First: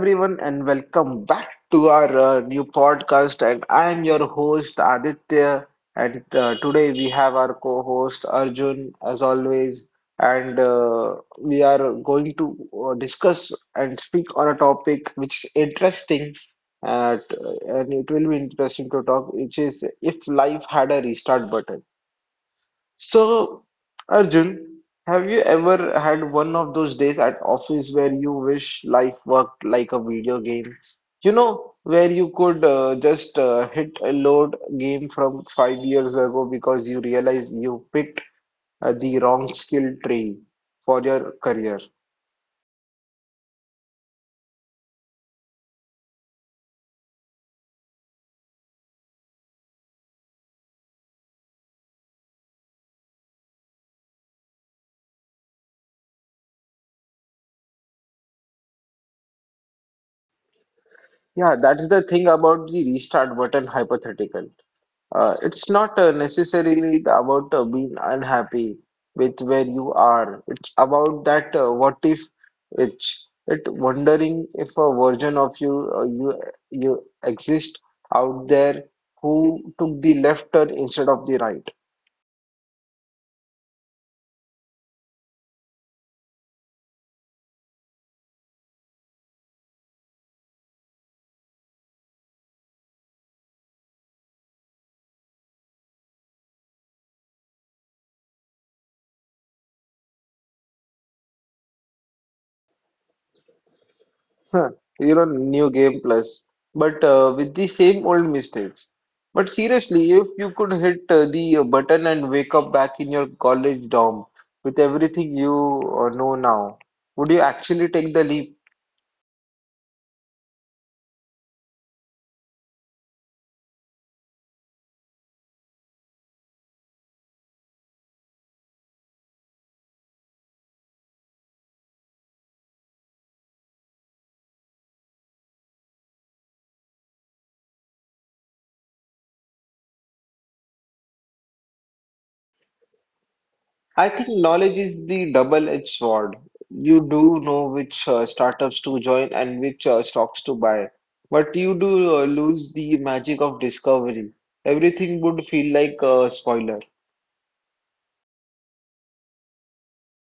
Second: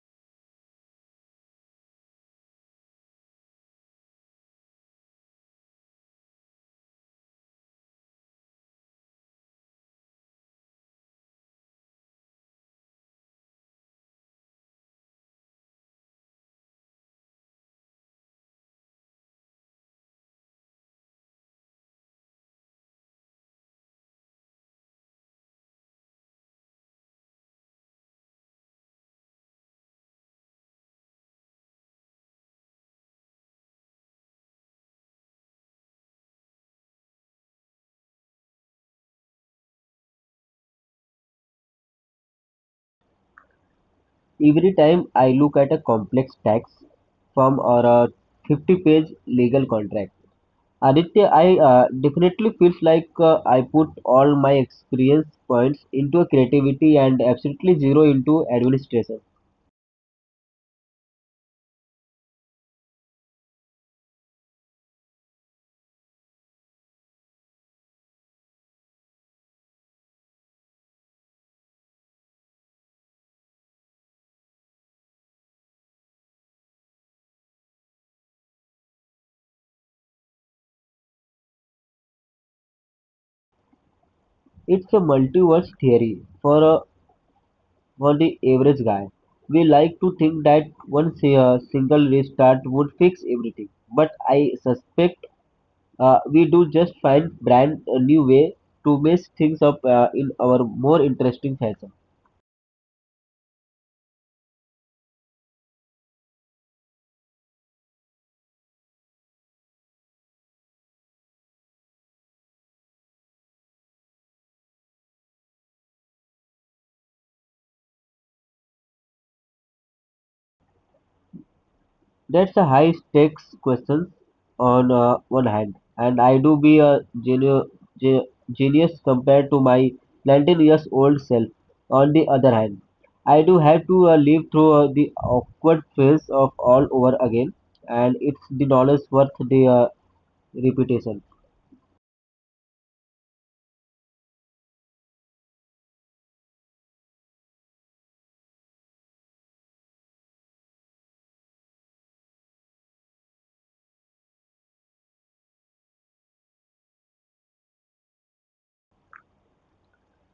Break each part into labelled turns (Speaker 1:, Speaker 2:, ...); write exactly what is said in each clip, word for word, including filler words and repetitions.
Speaker 1: everyone, and welcome back to our uh, new podcast. And I am your host Aditya. And uh, Today we have our co-host Arjun, as always. And uh, We are going to uh, discuss and speak on a topic which is interesting, uh, t- and it will be interesting to talk, which is if life had a restart button. So, Arjun, have you ever had one of those days at office where you wish life worked like a video game? You know, where you could uh, just uh, hit a load game from five years ago because you realize you picked uh, the wrong skill tree for your career.
Speaker 2: Every time I look at a complex tax form or a fifty-page legal contract, Aditya, I uh, definitely feels like uh, I put all my experience points into a creativity and absolutely zero into administration.
Speaker 1: Yeah, that's the thing about the restart button hypothetical. Uh, it's not uh, necessarily about uh, being unhappy with where you are. It's about that uh, what if it's it wondering if a version of you uh, you you exist out there who took the left turn instead of the right.
Speaker 2: It's a multiverse theory for uh, for the average guy. We like to think that one si- uh, single restart would fix everything, but I suspect Uh, we do just find brand a new way to mess things up uh, in our more interesting fashion.
Speaker 1: Huh, you know, new game plus, but uh, with the same old mistakes. But seriously, if you could hit uh, the uh, button and wake up back in your college dorm with everything you uh, know now, would you actually take the leap?
Speaker 2: That's a high stakes question on uh, one hand, and I do be a genu- ge- genius compared to my nineteen years old self. On the other hand, I do have to uh, live through uh, the awkward phase of all over again, and it's the knowledge worth the uh, repetition.
Speaker 1: I think knowledge is the double-edged sword. You do know which uh, startups to join and which uh, stocks to buy, but you do uh, lose the magic of discovery. Everything would feel like a spoiler.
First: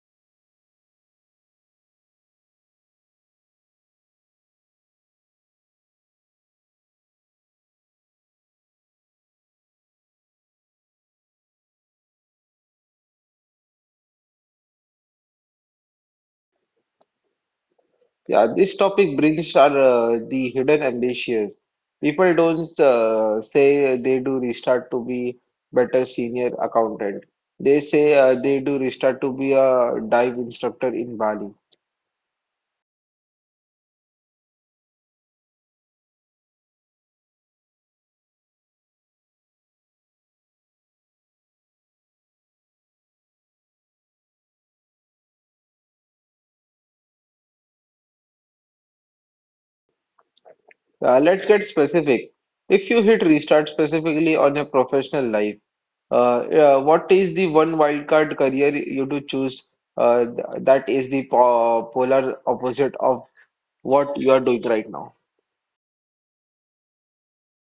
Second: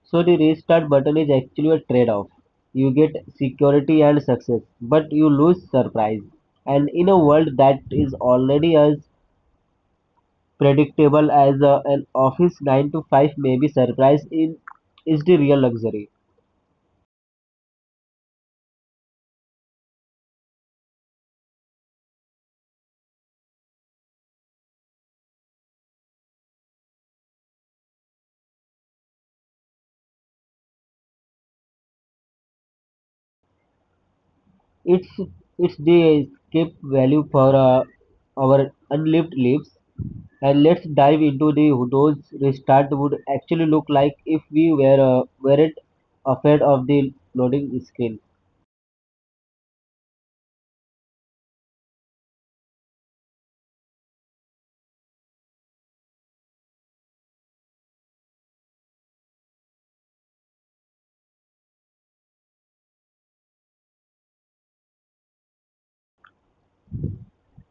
Speaker 2: So the restart button is actually a trade-off. You get security and success, but you lose surprise. And in a world that is already as predictable as uh, an office nine to five may be surprise in is the real luxury.
Speaker 1: Yeah, this topic brings are uh, the hidden ambitions. People don't uh, say they do restart to be better senior accountant. They say uh, they do restart to be a dive instructor in Bali.
Speaker 2: It's it's the escape value for uh, our unlived lives. And let's dive into the those restart would actually look like if we were uh, weren't afraid of the loading screen.
Speaker 1: Uh, let's get specific. If you hit restart specifically on your professional life, uh, uh, what is the one wildcard career you do choose uh, th- that is the po polar opposite of what you are doing right now?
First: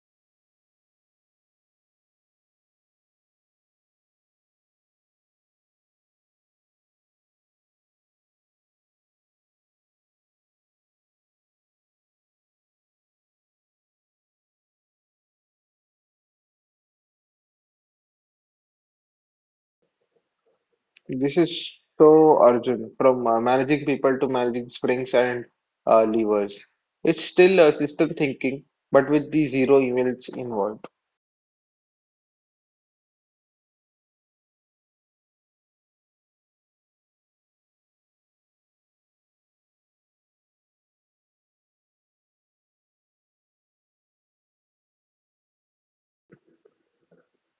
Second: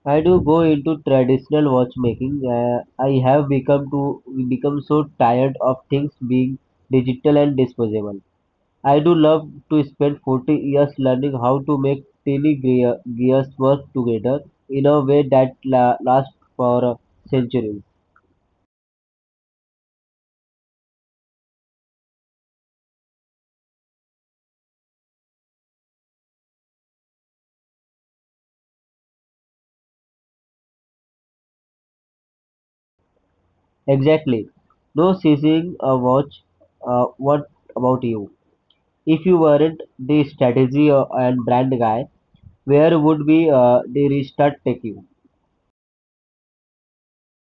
Speaker 2: I do go into traditional watchmaking. Uh, I have become to become so tired of things being digital and disposable. I do love to spend forty years learning how to make tiny gear, gears work together in a way that la- lasts for uh, centuries.
Speaker 1: This is so Arjun, from uh, managing people to managing springs and uh, levers. It's still a system thinking, but with the zero emails involved.
Speaker 2: Exactly. No seizing a watch. Uh, what about you? If you weren't the strategy uh, and brand guy, where would be uh, the restart take you?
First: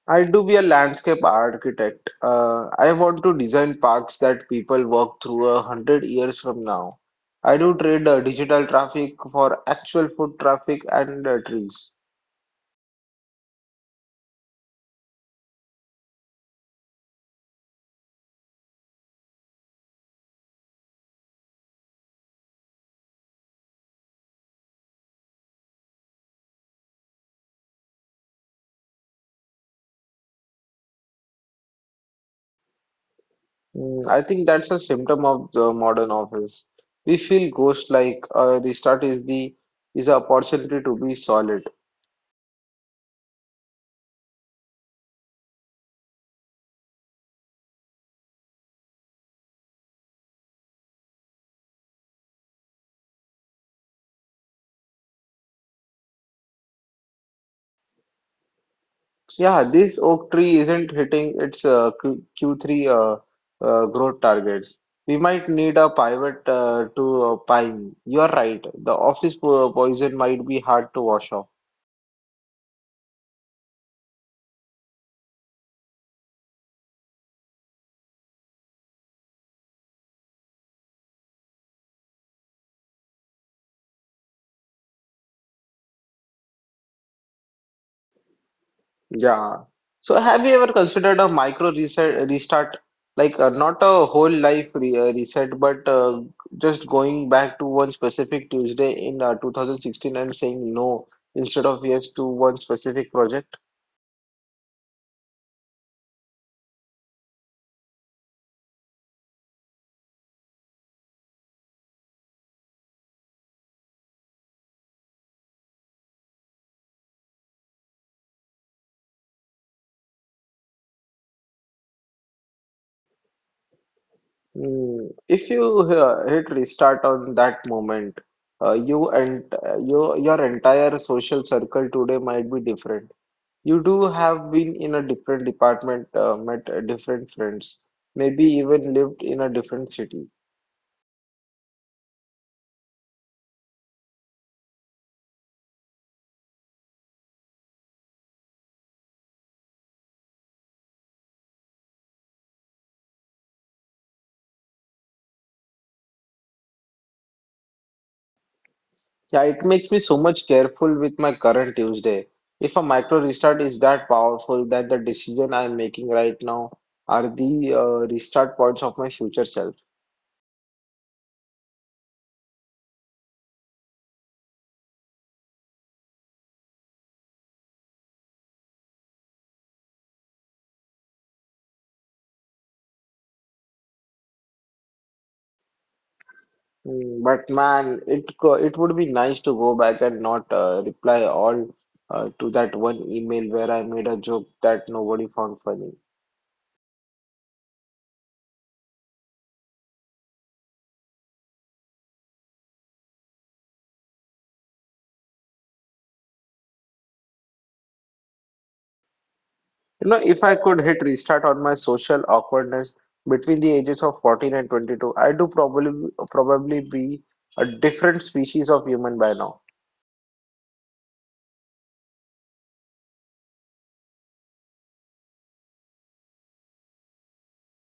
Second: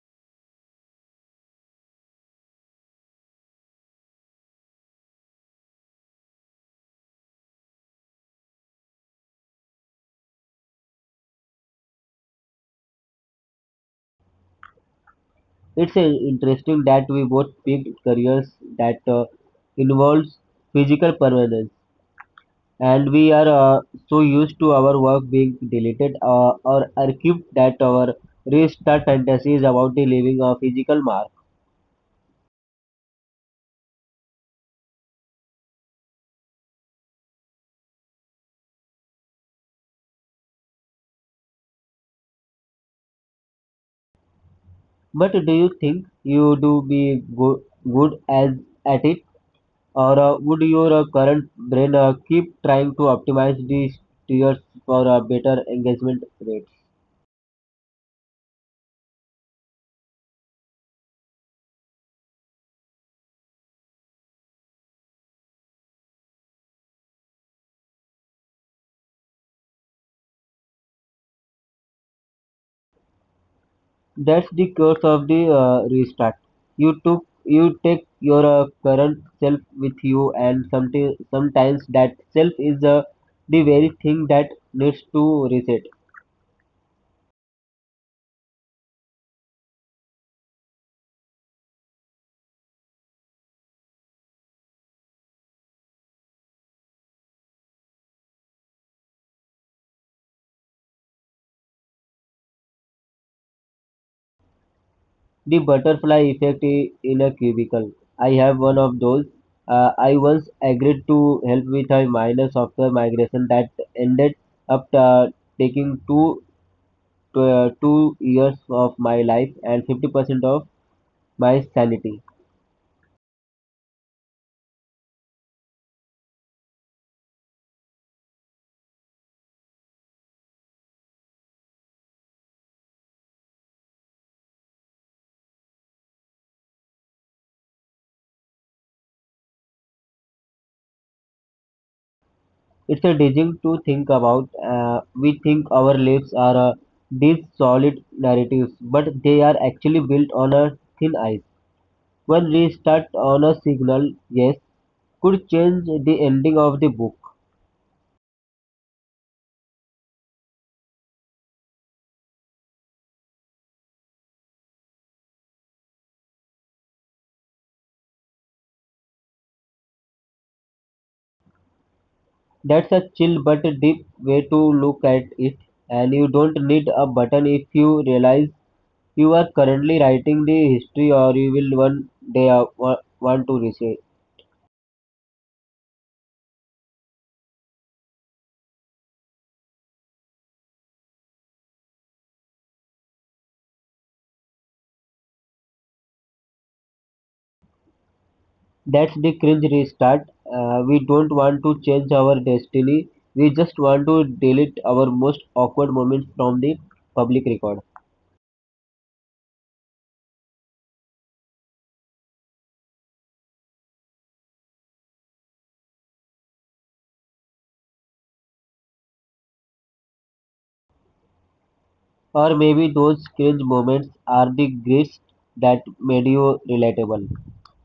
Speaker 1: I do be a landscape architect. Uh, I want to design parks that people walk through a hundred years from now. I do trade uh, digital traffic for actual foot traffic and uh, trees.
Speaker 2: It's uh, interesting that we both picked careers that uh, involves physical permanence, and we are uh, so used to our work being deleted uh, or archived that our restart fantasy is about the leaving a physical mark.
Speaker 1: Mm, I think that's a symptom of the modern office. We feel ghost-like. A restart is the is an opportunity to be solid.
Speaker 2: But do you think you do be go- good as at it, or uh, would your uh, current brain uh, keep trying to optimize these tiers for a better engagement rate?
Speaker 1: Yeah, this oak tree isn't hitting its uh, Q Q3 uh, uh, growth targets. We might need a pivot uh, to uh, pine. You are right. The office po- poison might be hard to wash off.
Speaker 2: That's the curse of the uh, restart. You took you take your uh, current self with you, and someti- sometimes that self is uh, the very thing that needs to reset.
Speaker 1: Yeah. So have you ever considered a micro reset restart, like uh, not a whole life re uh, reset, but uh, just going back to one specific Tuesday in uh, two thousand sixteen and saying no instead of yes to one specific project?
Speaker 2: The butterfly effect i- in a cubicle. I have one of those. Uh, I once agreed to help with a minor software migration that ended up uh, taking two, uh, two years of my life and fifty percent of my sanity.
Speaker 1: Mm. If you uh, hit restart on that moment, uh, you and uh, your your entire social circle today might be different. You do have been in a different department, uh, met uh, different friends, maybe even lived in a different city.
Speaker 2: It's a dizzying to think about. Uh, we think our lives are uh, these solid narratives, but they are actually built on a thin ice. One restart on a signal, yes, could change the ending of the book.
Speaker 1: Yeah, it makes me so much careful with my current Tuesday. If a micro restart is that powerful that the decision I'm making right now are the uh, restart points of my future self.
Speaker 2: That's a chill but deep way to look at it, and you don't need a button if you realize you are currently writing the history or you will one day uh, wa- want to research.
Speaker 1: Mm, but man, it co- it would be nice to go back and not uh, reply all uh, to that one email where I made a joke that nobody found funny.
Speaker 2: That's the cringe restart. Uh, we don't want to change our destiny. We just want to delete our most awkward moments from the public record.
Speaker 1: You know, if I could hit restart on my social awkwardness between the ages of fourteen and twenty-two, I do probably probably be a different species of human by now.
Speaker 2: Or maybe those cringe moments are the greatest that made you relatable.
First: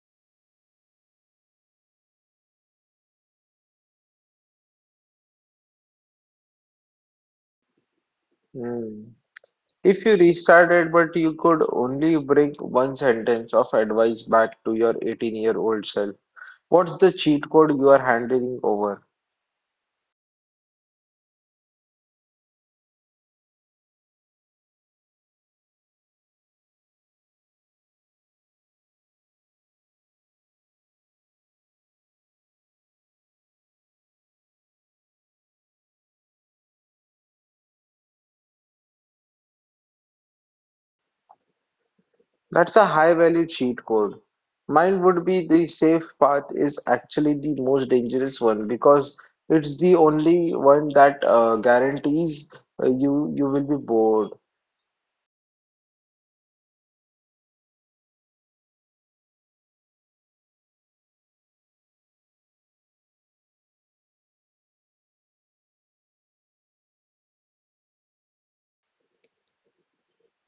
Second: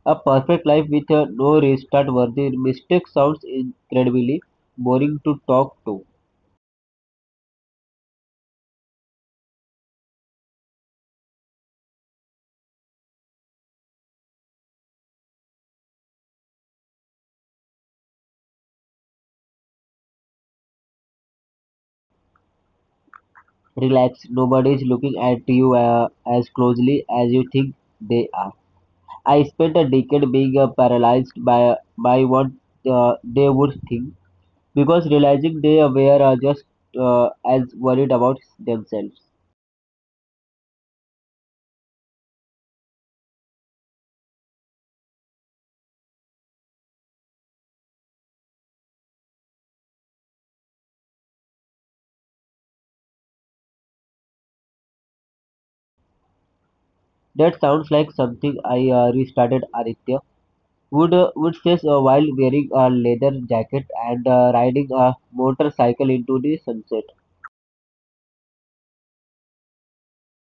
Speaker 2: A perfect life with a no restart worthy mistake sounds incredibly boring to talk to.
Speaker 1: Hmm. If you restarted, but you could only bring one sentence of advice back to your eighteen-year-old self, what's the cheat code you are handing over?
Speaker 2: Relax, nobody's looking at you uh, as closely as you think they are. I spent a decade being uh, paralyzed by by what uh, they would think because realizing they were uh, just uh, as worried about themselves.
Speaker 1: That's a high-value cheat code. Mine would be the safe path is actually the most dangerous one because it's the only one that uh, guarantees uh, you you will be bored.
Speaker 2: That sounds like something I uh, restarted Aditya would uh, would say uh, while wearing a leather jacket and uh, riding a motorcycle into the sunset.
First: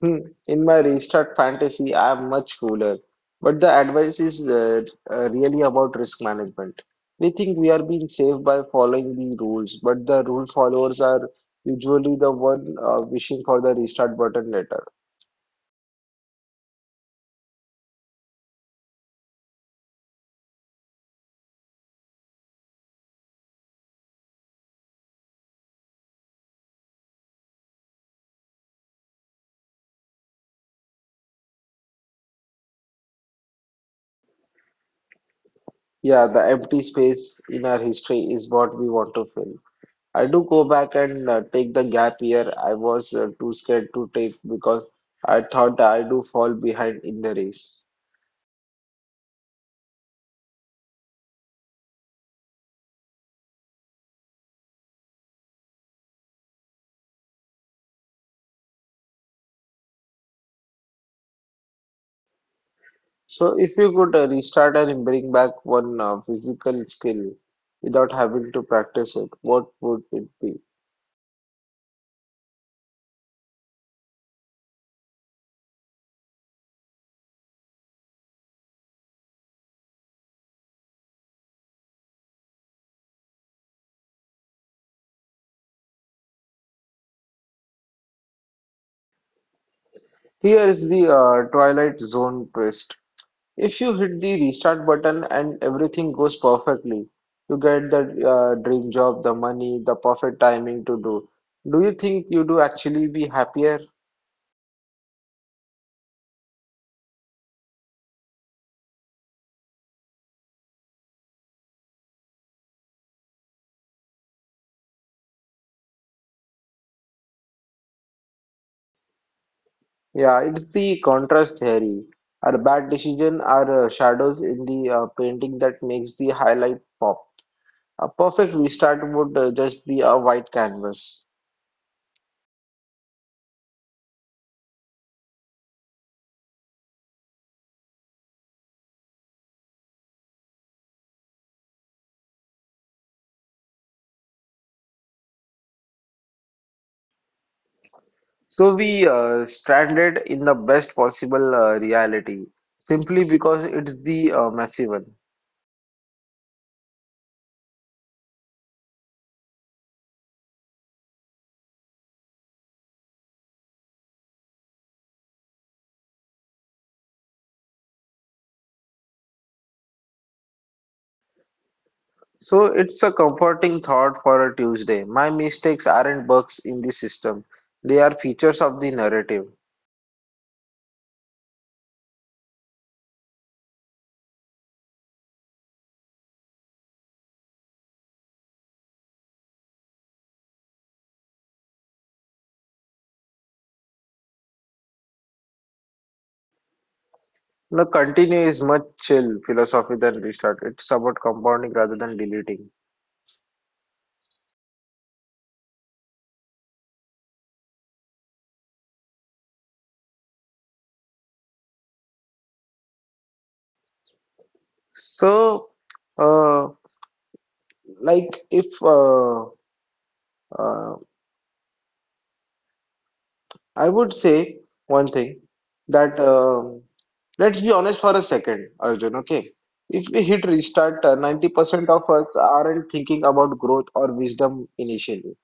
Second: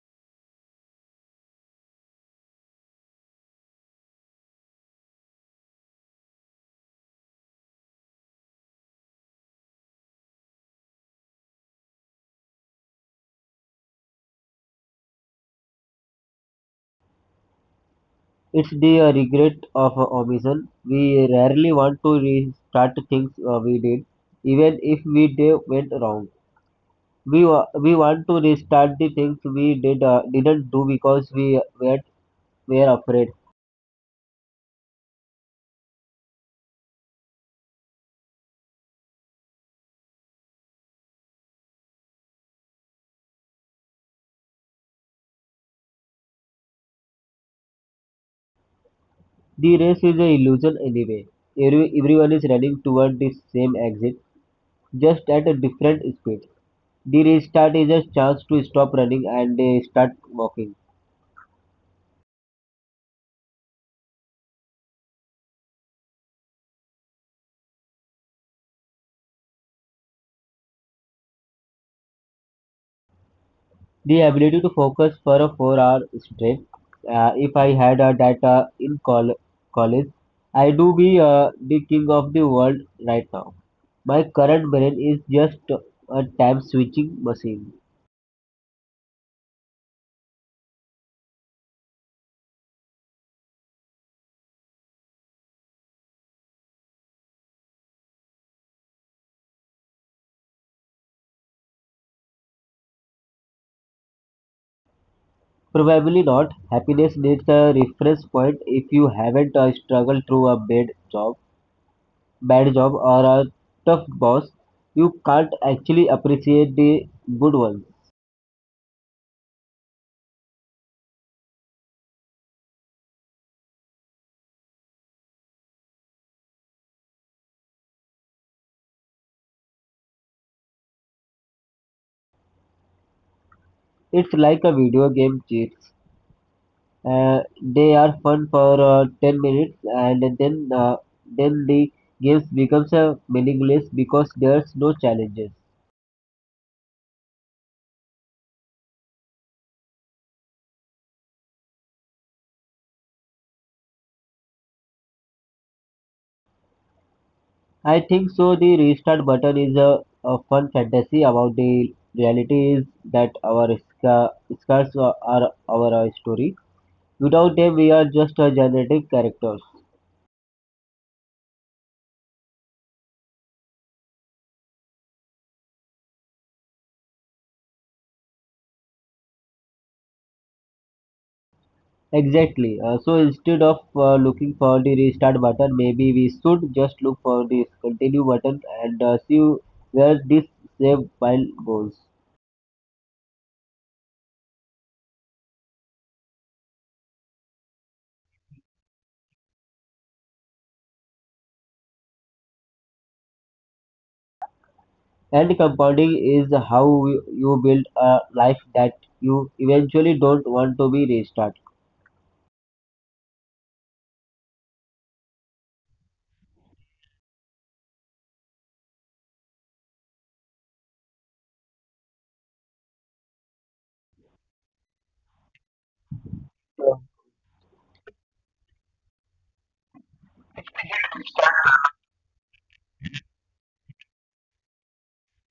Speaker 1: Hmm, in my restart fantasy, I'm much cooler. But the advice is uh, uh, really about risk management. We think we are being safe by following the rules, but the rule followers are usually the one uh, wishing for the restart button later.
Speaker 2: It's the uh, regret of uh, omission. We rarely want to restart things uh, we did, even if we did went wrong. We wa- we want to restart the things we did uh, didn't do because we were were afraid.
Speaker 1: Yeah, the empty space in our history is what we want to fill. I do go back and uh, take the gap year I was uh, too scared to take because I thought I do fall behind in the race.
Speaker 2: The race is an illusion anyway. Every, everyone is running toward the same exit, just at a different speed. The restart is a chance to stop running and uh, start walking.
Speaker 1: So if you could uh, restart and bring back one uh, physical skill without having to practice it, what would it be?
Speaker 2: The ability to focus for a four-hour stretch. Uh, if I had a data in col- college, I do be uh, the king of the world right now. My current brain is just a time switching machine.
Speaker 1: Here is the uh, Twilight Zone twist. If you hit the restart button and everything goes perfectly, you get the uh, dream job, the money, the perfect timing to do. Do you think you do actually be happier?
Speaker 2: Probably not. Happiness needs a reference point. If you haven't uh, struggled through a bad job, bad job or a tough boss, you can't actually appreciate the good ones.
Speaker 1: Yeah, it's the contrast theory. Our bad decision are uh, shadows in the uh, painting that makes the highlight pop. A perfect restart would uh, just be a white canvas.
Speaker 2: It's like a video game cheats. Uh, they are fun for uh, ten minutes and then uh, then the games becomes uh, meaningless because there's no challenges.
Speaker 1: So we uh, stranded in the best possible uh, reality simply because it's the uh, messy one.
Speaker 2: I think so the restart button is a, a fun fantasy about the reality is that our sca- scars are are our uh, story. Without them we are just uh, generative characters.
Speaker 1: So it's a comforting thought for a Tuesday. My mistakes aren't bugs in the system, they are features of the narrative.
Speaker 2: Exactly. Uh, so instead of uh, looking for the restart button, maybe we should just look for this continue button and uh, see where this save file goes.
Speaker 1: The continue is much chill philosophy than restart. It's about compounding rather than deleting.
Speaker 2: And compounding is how you you build a life that you eventually don't want to be restarted.
Speaker 1: So, uh, like if uh, uh, I would say one thing that um let's be honest for a second, Arjun, okay? If we hit restart, uh, ninety percent of us aren't thinking about growth or wisdom initially.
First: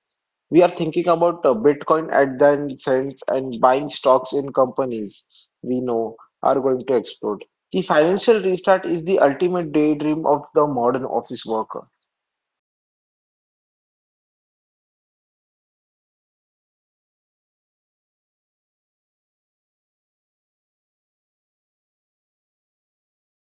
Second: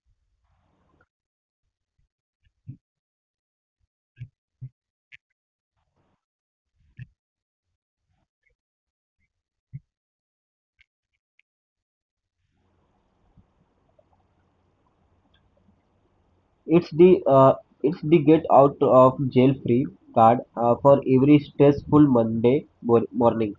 Speaker 1: We are thinking about uh, Bitcoin at the cents and buying stocks in companies we know are going to explode. The financial restart is the ultimate daydream of the modern office worker.
Speaker 2: It's the uh, it's the get out of jail free card uh, for every stressful Monday mor- morning.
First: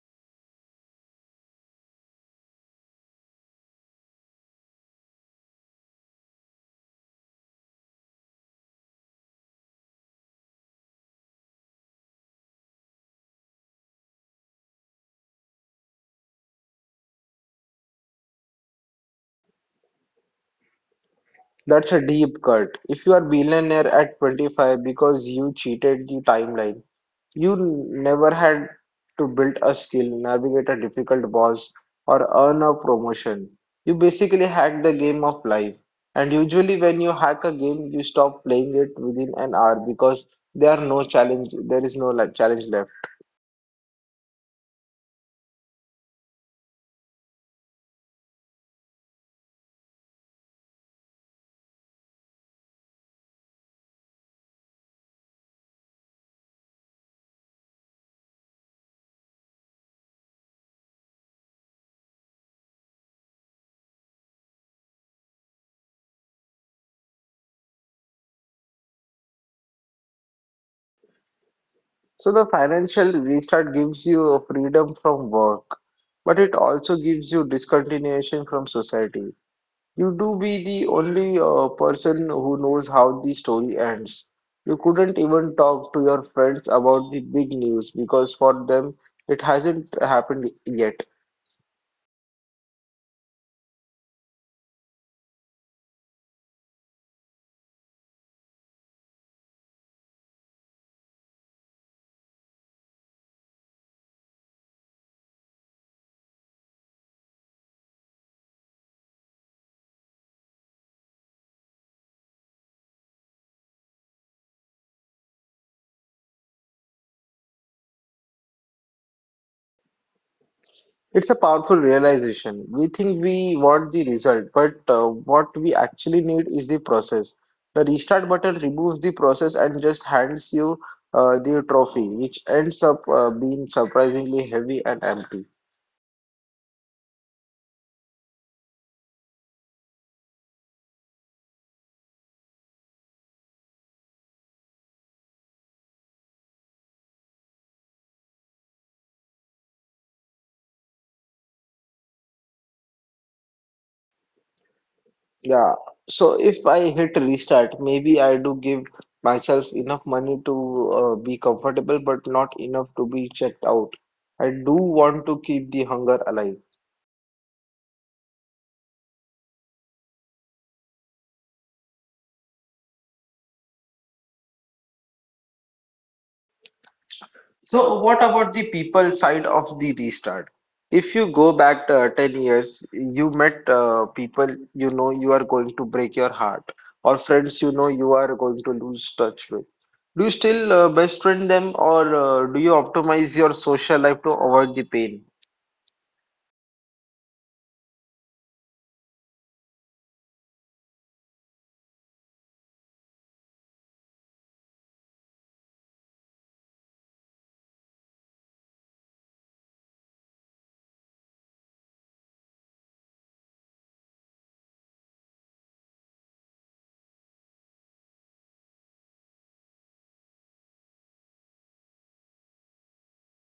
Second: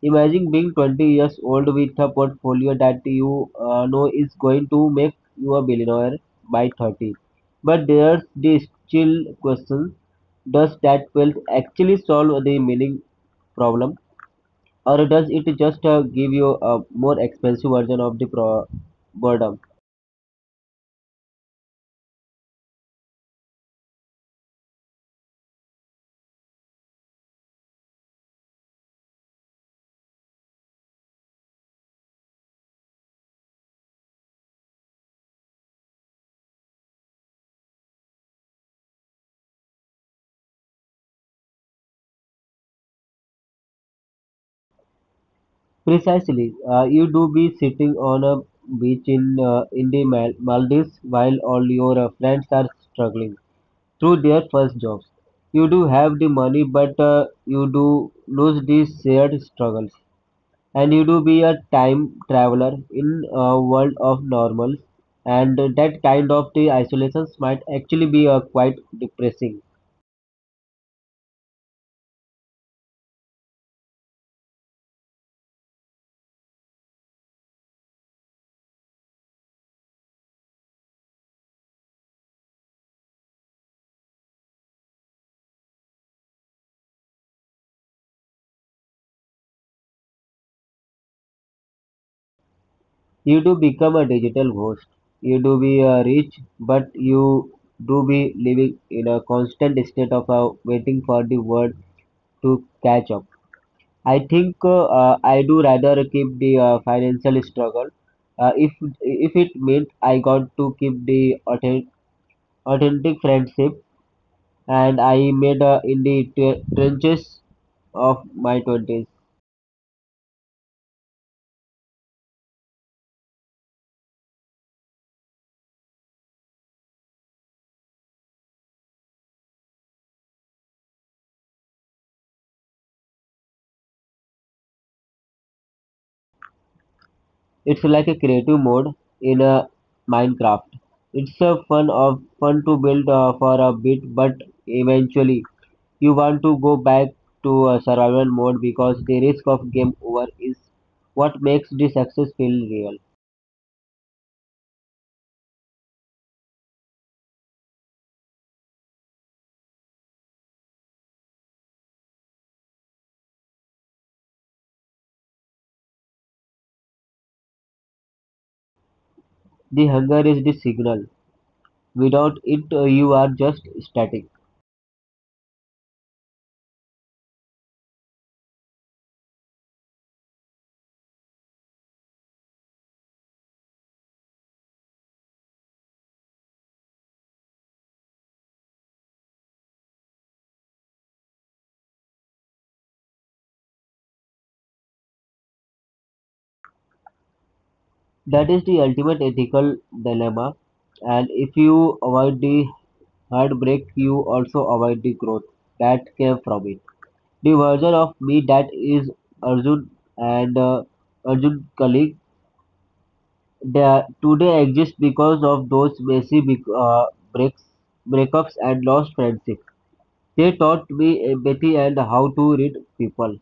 Speaker 2: Imagine being twenty years old with a portfolio that you uh, know is going to make you a billionaire by thirty. But there's the still question: does that wealth actually solve the meaning problem, or does it just uh, give you a more expensive version of the pro- boredom?
Speaker 1: That's a deep cut. If you are billionaire at twenty-five because you cheated the timeline, you never had to build a skill, navigate a difficult boss, or earn a promotion. You basically hacked the game of life. And usually, when you hack a game, you stop playing it within an hour because there are no challenge, there is no like challenge left.
Speaker 2: Precisely, uh, you do be sitting on a beach in uh, in the Mal- Maldives while all your uh, friends are struggling through their first jobs. You do have the money, but uh, you do lose these shared struggles, and you do be a time traveler in a world of normals. And that kind of the isolations might actually be uh, quite depressing.
Speaker 1: So the financial restart gives you a freedom from work, but it also gives you discontinuation from society. You do be the only uh, person who knows how the story ends. You couldn't even talk to your friends about the big news because for them it hasn't happened yet.
Speaker 2: You do become a digital ghost. You do be uh, rich, but you do be living in a constant state of uh, waiting for the world to catch up. I think uh, uh, I do rather keep the uh, financial struggle. Uh, if if it meant I got to keep the authentic, authentic friendship and I made uh, in the tre- trenches of my twenties.
Speaker 1: It's a powerful realization. We think we want the result, but uh, what we actually need is the process. The restart button removes the process and just hands you uh, the trophy, which ends up uh, being surprisingly heavy and empty.
Speaker 2: It's like a creative mode in a Minecraft. It's a fun of fun to build uh, for a bit, but eventually you want to go back to a survival mode because the risk of game over is what makes the success feel real.
Speaker 1: Yeah, so if I hit restart, maybe I do give myself enough money to uh, be comfortable, but not enough to be checked out. I do want to keep the hunger alive.
Speaker 2: The hunger is the signal. Without it, uh, you are just static.
Speaker 1: So, what about the people side of the restart? If you go back uh, ten years, you met uh, people you know you are going to break your heart, or friends you know you are going to lose touch with. Do you still uh, best friend them, or uh, do you optimize your social life to avoid the pain?
Speaker 2: That is the ultimate ethical dilemma. And if you avoid the heartbreak, you also avoid the growth that came from it. The version of me that is Arjun and uh, Arjun Kali that today exists because of those messy bec- uh, breaks, breakups and lost friendships. They taught me empathy and how to read people.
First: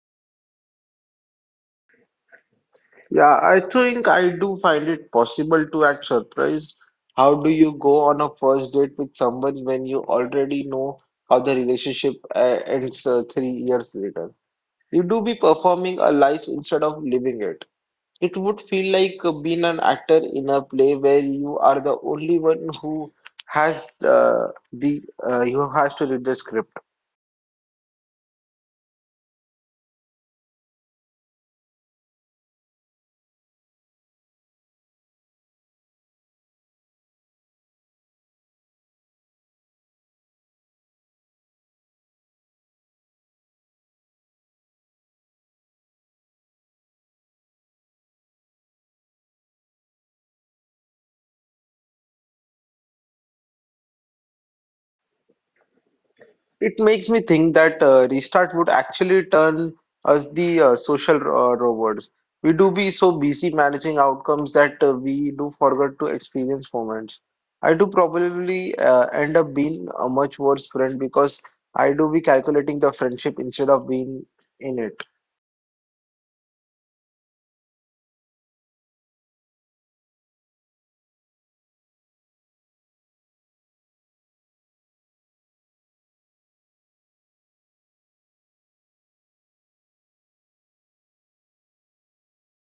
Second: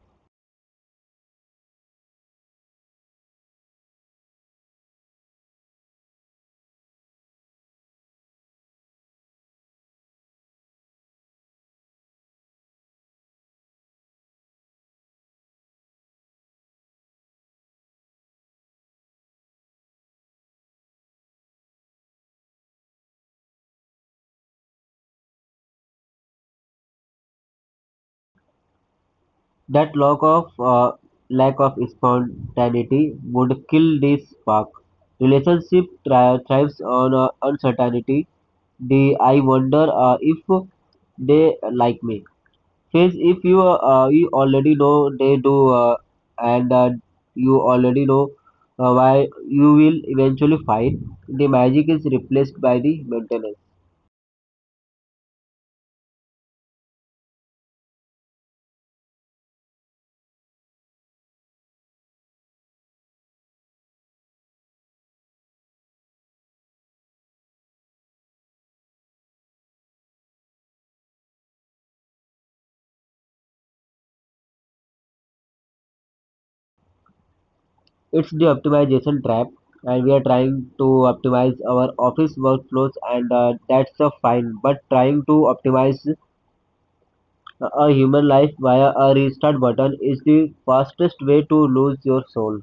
Speaker 1: Yeah, I think I do find it possible to act surprised. How do you go on a first date with someone when you already know how the relationship uh, ends uh, three years later? You do be performing a life instead of living it. It would feel like uh, being an actor in a play where you are the only one who has uh, the uh, you has to read the script.
Speaker 2: That lack of uh, lack of spontaneity would kill this spark. Relationship thri- thrives on uh, uncertainty. The I wonder uh, if they like me. Since if you uh, you already know they do uh, and uh, you already know uh, why you will eventually find the magic is replaced by the maintenance.
Speaker 1: It makes me think that uh, restart would actually turn us the uh, social uh, robots. We do be so busy managing outcomes that uh, we do forget to experience moments. I do probably uh, end up being a much worse friend because I do be calculating the friendship instead of being in it.
Speaker 2: It's the optimization trap, and we are trying to optimize our office workflows, and uh, that's a fine. But trying to optimize uh, a human life via a restart button is the fastest way to lose your soul.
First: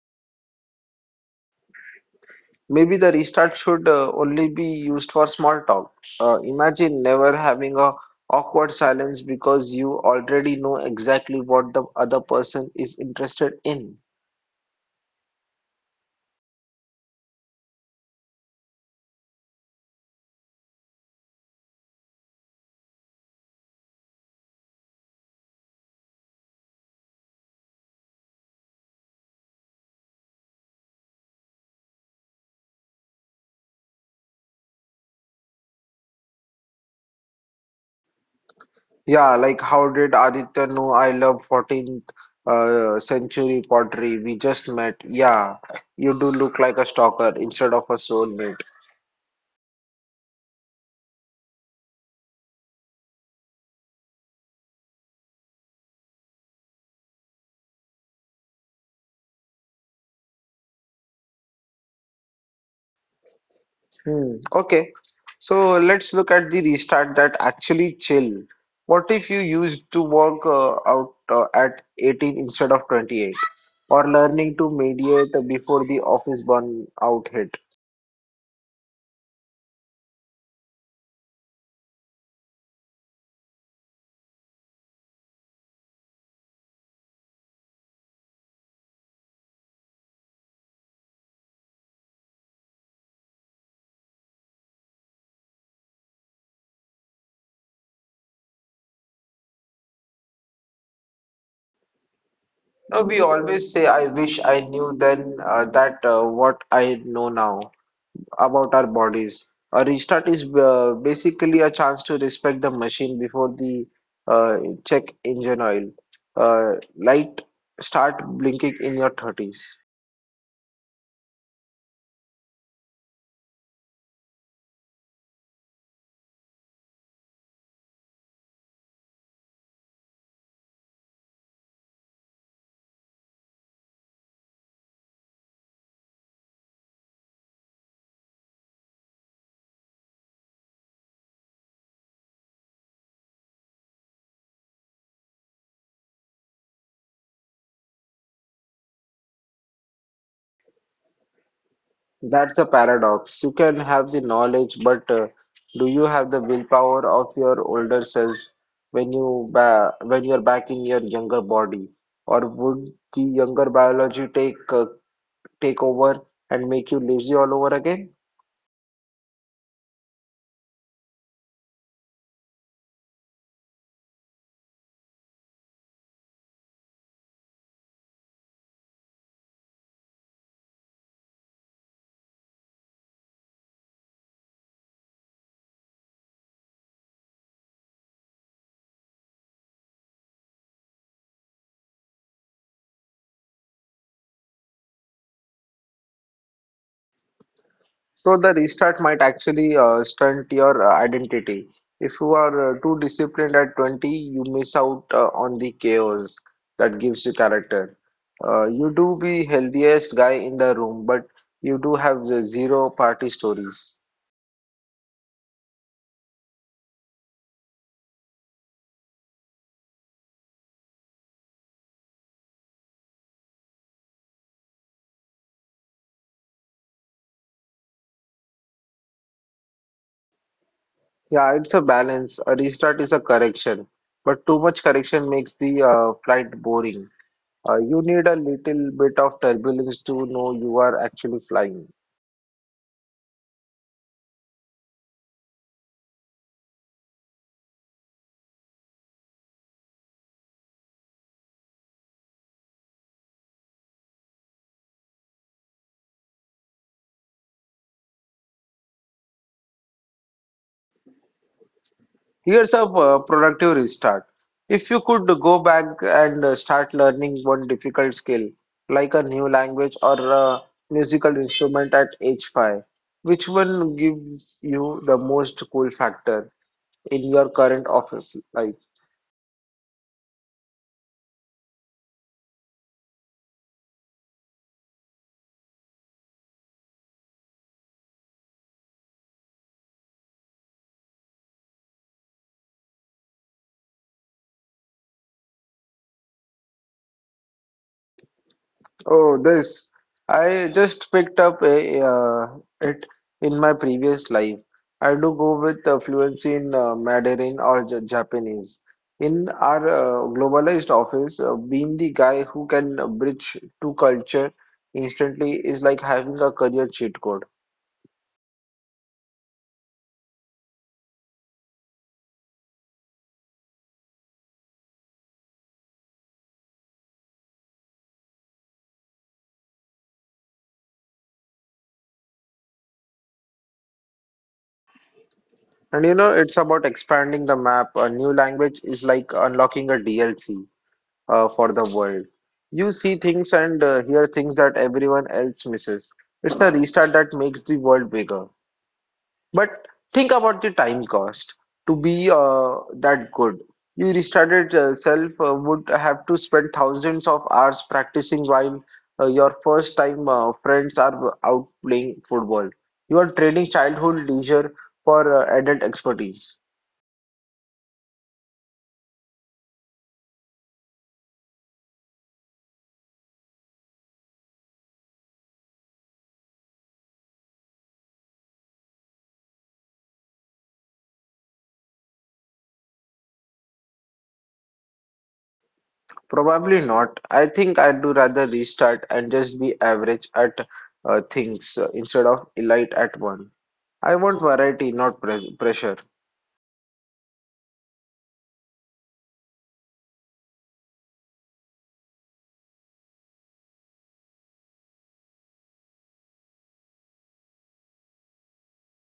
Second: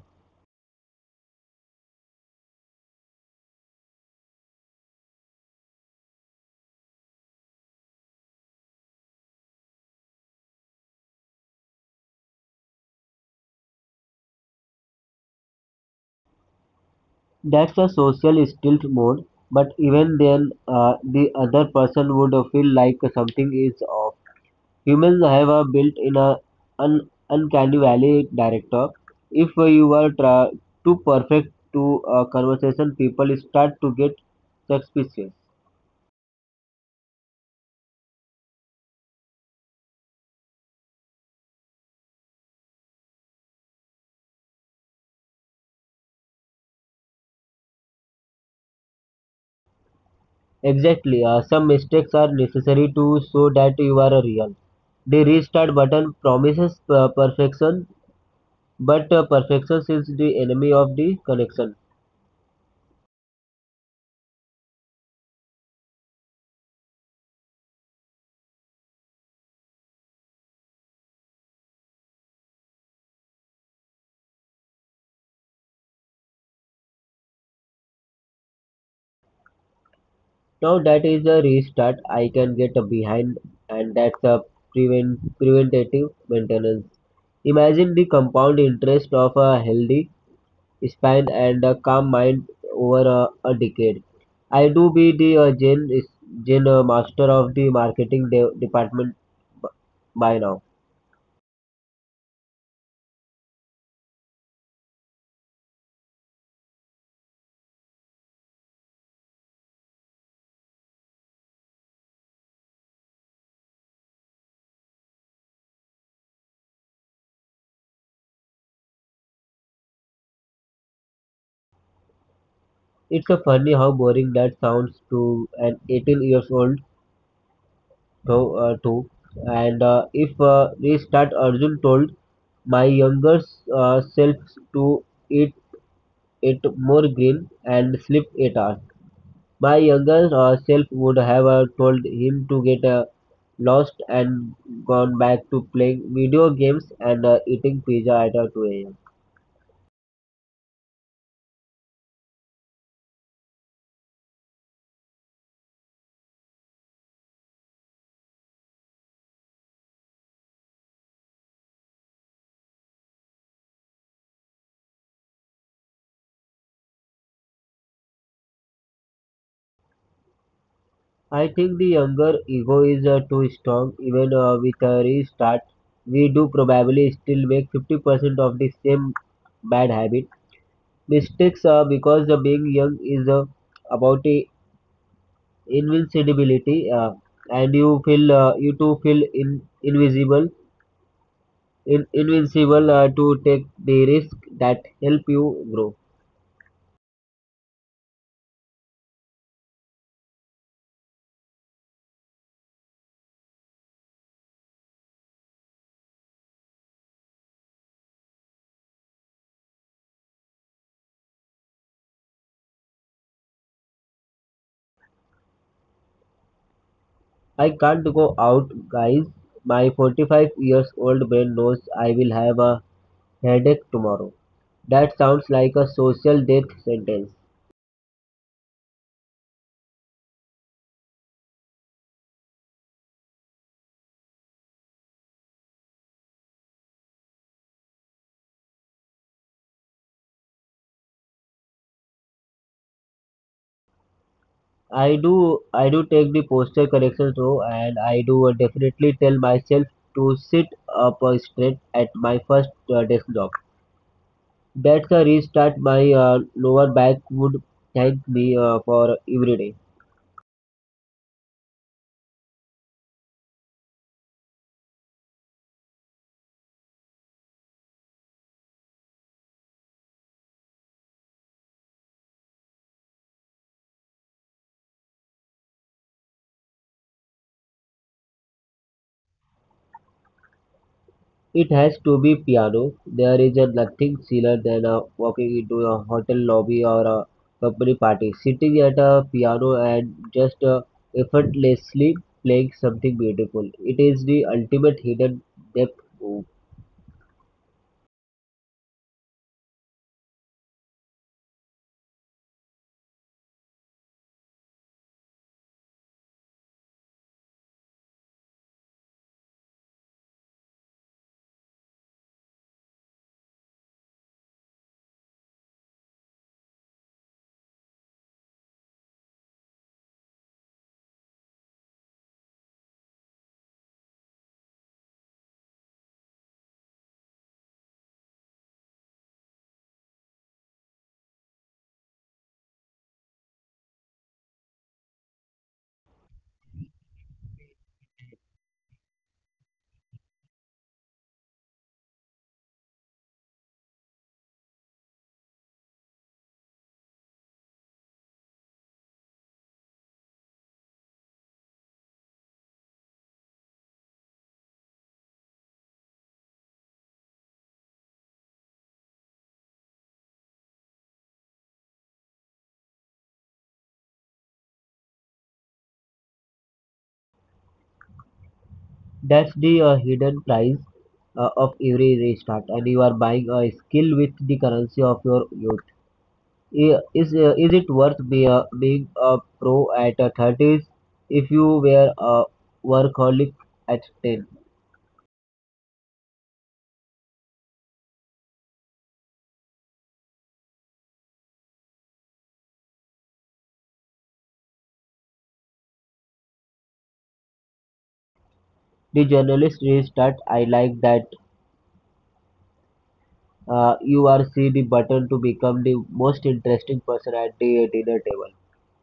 Speaker 1: Maybe the restart should uh, only be used for small talk. Uh, imagine never having a awkward silence because you already know exactly what the other person is interested in.
Speaker 2: That's a social stealth mode, but even then, uh, the other person would feel like something is off. Humans have a built-in a un- uncanny valley director. If you are tra- too perfect to a conversation, people start to get suspicious.
Speaker 1: Yeah, like how did Aditya know I love fourteenth uh, century pottery? We just met. Yeah, you do look like a stalker instead of a soulmate.
Speaker 2: Exactly, uh, some mistakes are necessary to show that you are real. The restart button promises uh, perfection, but uh, perfection is the enemy of the connection.
Speaker 1: Hmm. Okay. So let's look at the restart that actually chill. What if you used to work uh, out uh, at eighteen instead of twenty-eight? Or learning to mediate before the office burnout hit?
Speaker 2: Now that is a restart I can get behind and that's a prevent, preventative maintenance. Imagine the compound interest of a healthy spine and a calm mind over a, a decade. I do be the uh, gen, gen uh, master of the marketing de- department by now.
Speaker 1: Now, we always say, I wish I knew then uh, that uh, what I know now about our bodies. A restart is uh, basically a chance to respect the machine before the uh, check engine oil. Uh, light start blinking in your thirties.
Speaker 2: It's a funny how boring that sounds to an eighteen years old though, uh, too. And uh, if uh, restart, Arjun told my younger uh, self to eat it more green and sleep eight hours. My younger uh, self would have uh, told him to get uh, lost and gone back to playing video games and uh, eating pizza at uh, two a m.
Speaker 1: That's a paradox. You can have the knowledge, but uh, do you have the willpower of your older self when you ba when you're back in your younger body? Or would the younger biology take uh, take over and make you lazy all over again?
Speaker 2: I think the younger ego is uh, too strong. Even uh, with a restart, we do probably still make fifty percent of the same bad habit mistakes are because the being young is uh, about uh, invincibility uh, and you feel uh, you too feel in, invisible in, invincible uh, to take the risk that help you grow.
Speaker 1: So the restart might actually uh, stunt your uh, identity. If you are uh, too disciplined at twenty, you miss out uh, on the chaos that gives you character. Uh, you do be healthiest guy in the room, but you do have the zero party stories.
Speaker 2: I can't go out guys, my forty-five years old brain knows I will have a headache tomorrow. That sounds like a social death sentence.
Speaker 1: Yeah, it's a balance. A restart is a correction, but too much correction makes the uh, flight boring. Uh, you need a little bit of turbulence to know you are actually flying.
Speaker 2: I do I do take the posture correction though, and I do uh, definitely tell myself to sit up uh, straight at my first uh, desk job. That's a restart my uh, lower back would thank me uh, for every day.
Speaker 1: Here's a uh, productive restart. If you could go back and uh, start learning one difficult skill, like a new language or a musical instrument at age five, which one gives you the most cool factor in your current office life?
Speaker 2: It has to be piano. There is a nothing chiller than uh, walking into a hotel lobby or a company party, sitting at a piano and just uh, effortlessly playing something beautiful. It is the ultimate hidden depth.
Speaker 1: Oh, this. I just picked up a, uh, it in my previous life. I do go with uh, fluency in uh, Mandarin or J Japanese. In our uh, globalized office, uh, being the guy who can uh, bridge two culture instantly is like having a career cheat code. And you know, it's about expanding the map. A new language is like unlocking a D L C. uh, for the world. You see things and uh, hear things that everyone else misses. It's a restart that makes the world bigger. But think about the time cost to be uh, that good. You restarted uh, self uh, would have to spend thousands of hours practicing while uh, your first time uh, friends are out playing football. You are trading childhood leisure for uh, adult expertise.
Speaker 2: That's the uh, hidden price uh, of every restart, and you are buying a skill with the currency of your youth. I- Is uh, is it worth be, uh, being a pro at uh, thirties if you were a workaholic at ten?
Speaker 1: Probably not. I think I'd do rather restart and just be average at uh, things uh, instead of elite at one. I want variety, not pres pressure.
Speaker 2: The journalist restart. I like that uh, you are see the button to become the most interesting person at the dinner table,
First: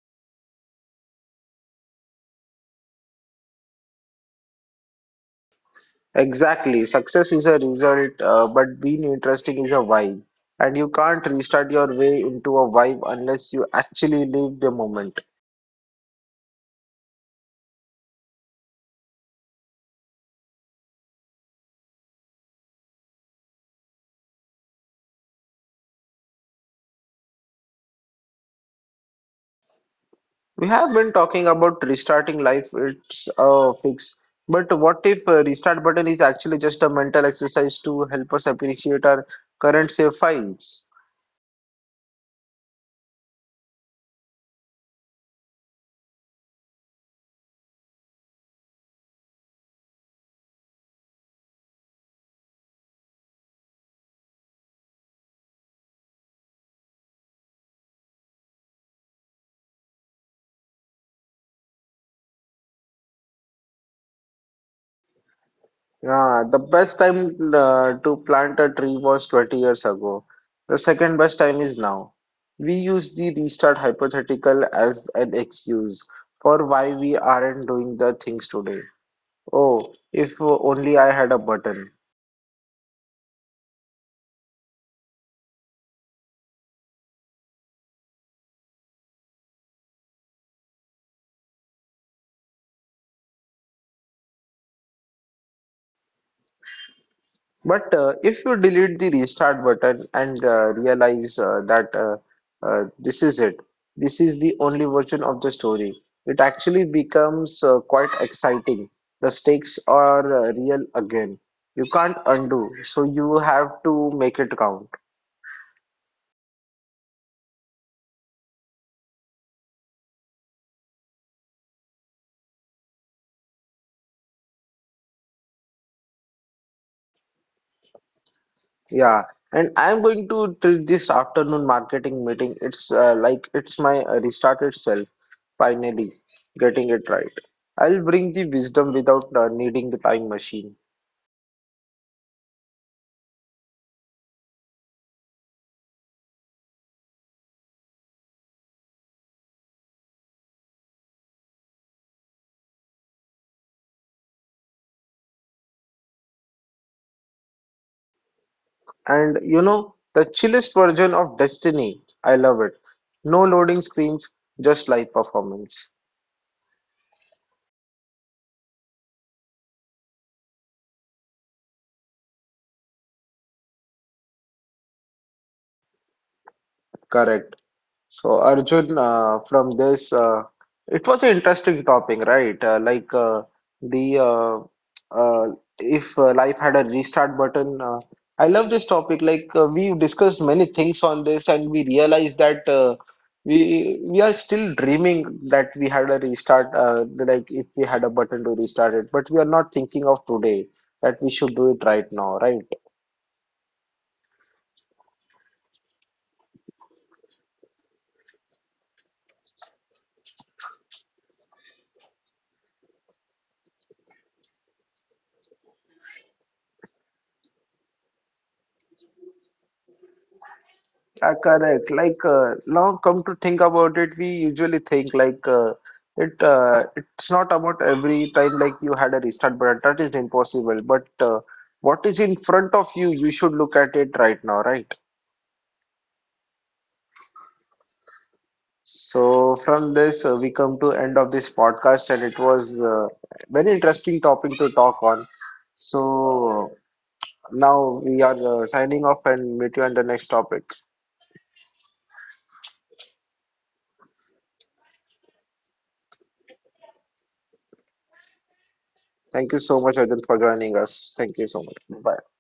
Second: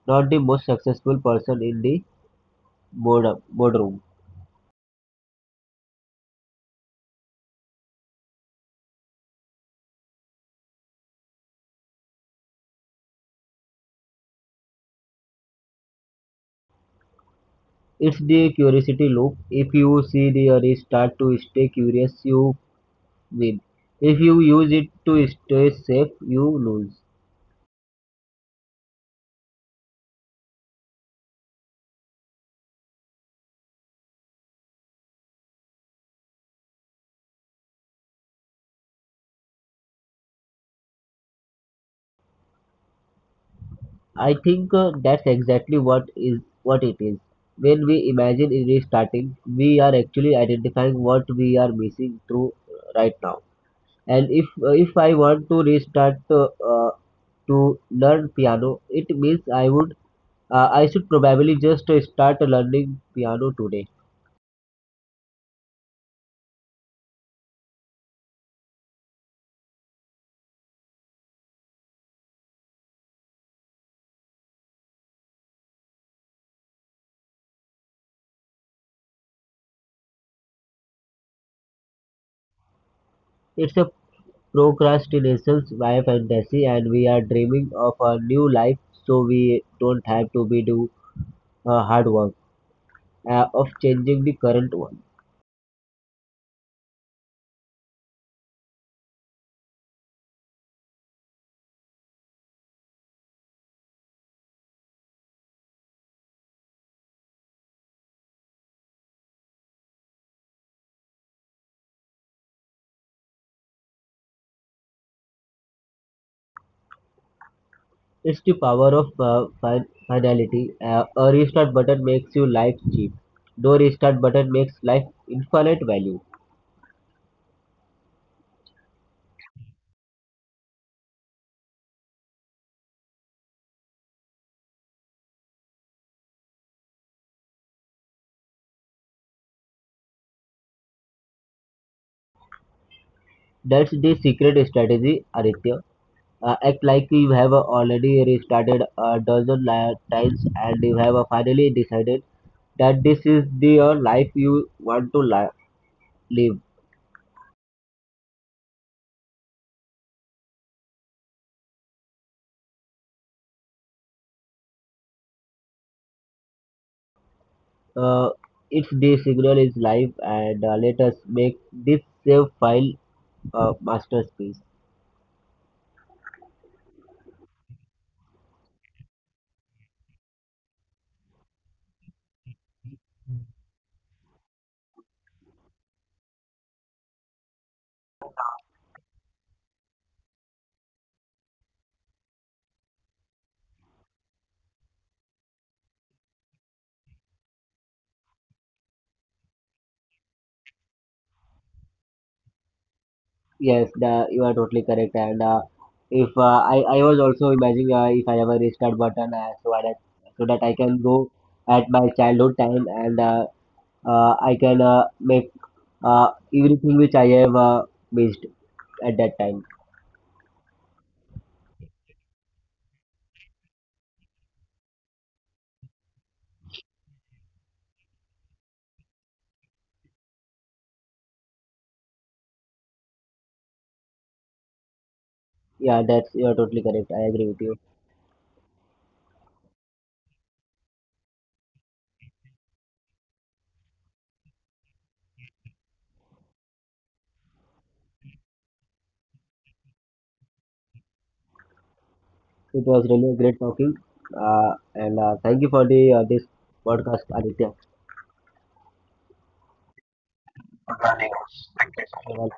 Speaker 2: not the most successful person in the board boardroom.
Speaker 1: Exactly. Success is a result, uh, but being interesting is a vibe. And you can't restart your way into a vibe unless you actually live the moment.
Speaker 2: It's the curiosity loop. If you see the array start to stay curious, you win. If you use it to stay safe, you lose.
Speaker 1: We have been talking about restarting life, it's a fix. But what if uh, restart button is actually just a mental exercise to help us appreciate our current save files?
Speaker 2: I think uh, that's exactly what is what it is. When we imagine restarting, we are actually identifying what we are missing through uh, right now. And if uh, if I want to restart uh, uh, to learn piano, it means I would uh, I should probably just uh, start learning piano today.
Speaker 1: Yeah, the best time uh, to plant a tree was twenty years ago. The second best time is now. We use the restart hypothetical as an excuse for why we aren't doing the things today. Oh, if only I had a button.
Speaker 2: It's a procrastination by fantasy, and we are dreaming of a new life so we don't have to be do uh, hard work uh, of changing the current one.
Speaker 1: But uh, if you delete the restart button and uh, realize uh, that uh, uh, this is it, this is the only version of the story, it actually becomes uh, quite exciting. The stakes are uh, real again. You can't undo, so you have to make it count.
Speaker 2: It's the power of uh, fin- finality. Uh, a restart button makes you life cheap. No restart button makes life infinite value.
Speaker 1: Yeah, and I'm going to treat this afternoon marketing meeting. It's uh, like it's my uh, restarted self, finally getting it right. I'll bring the wisdom without uh, needing the time machine.
Speaker 2: That's the secret strategy, Aditya. Uh, Act like you have uh, already restarted a dozen li- times and you have uh, finally decided that this is the your life you want to li- live.
Speaker 1: And you know, the chillest version of Destiny. I love it. No loading screens, just live performance.
Speaker 2: Uh, if the signal is live, and uh, let us make this save file a masterpiece.
Speaker 1: Correct. So Arjun, uh, from this, uh, it was an interesting topic, right? Uh, like uh, the uh, uh, if uh, life had a restart button. Uh, I love this topic. Like uh, we've discussed many things on this, and we realize that uh, we we are still dreaming that we had a restart. Uh, like if we had a button to restart it, but we are not thinking of today that we should do it right now, right?
Speaker 2: Yes, the, you are totally correct. And uh, if uh, I, I was also imagining uh, if I have a restart button uh, so that so that I can go at my childhood time and uh, uh, I can uh, make uh, everything which I have uh, missed at that time.
Speaker 1: Uh, correct. Like uh, now, come to think about it, we usually think like uh, it. Uh, it's not about every time like you had a restart button. That is impossible. But uh, what is in front of you, you should look at it right now, right?
Speaker 2: Yeah, that's you are totally correct. I agree with you.
Speaker 1: So from this, uh, we come to end of this podcast, and it was uh, very interesting topic to talk on. So now we are uh, signing off and meet you on the next topic.
Speaker 2: It was really a great talking. Uh, and uh, thank you for the uh, this podcast, Aditya.
Speaker 1: Thank you so much, Arjun, for joining
Speaker 2: Thank
Speaker 1: us. Thank you so
Speaker 2: you
Speaker 1: much. Bye.
Speaker 2: so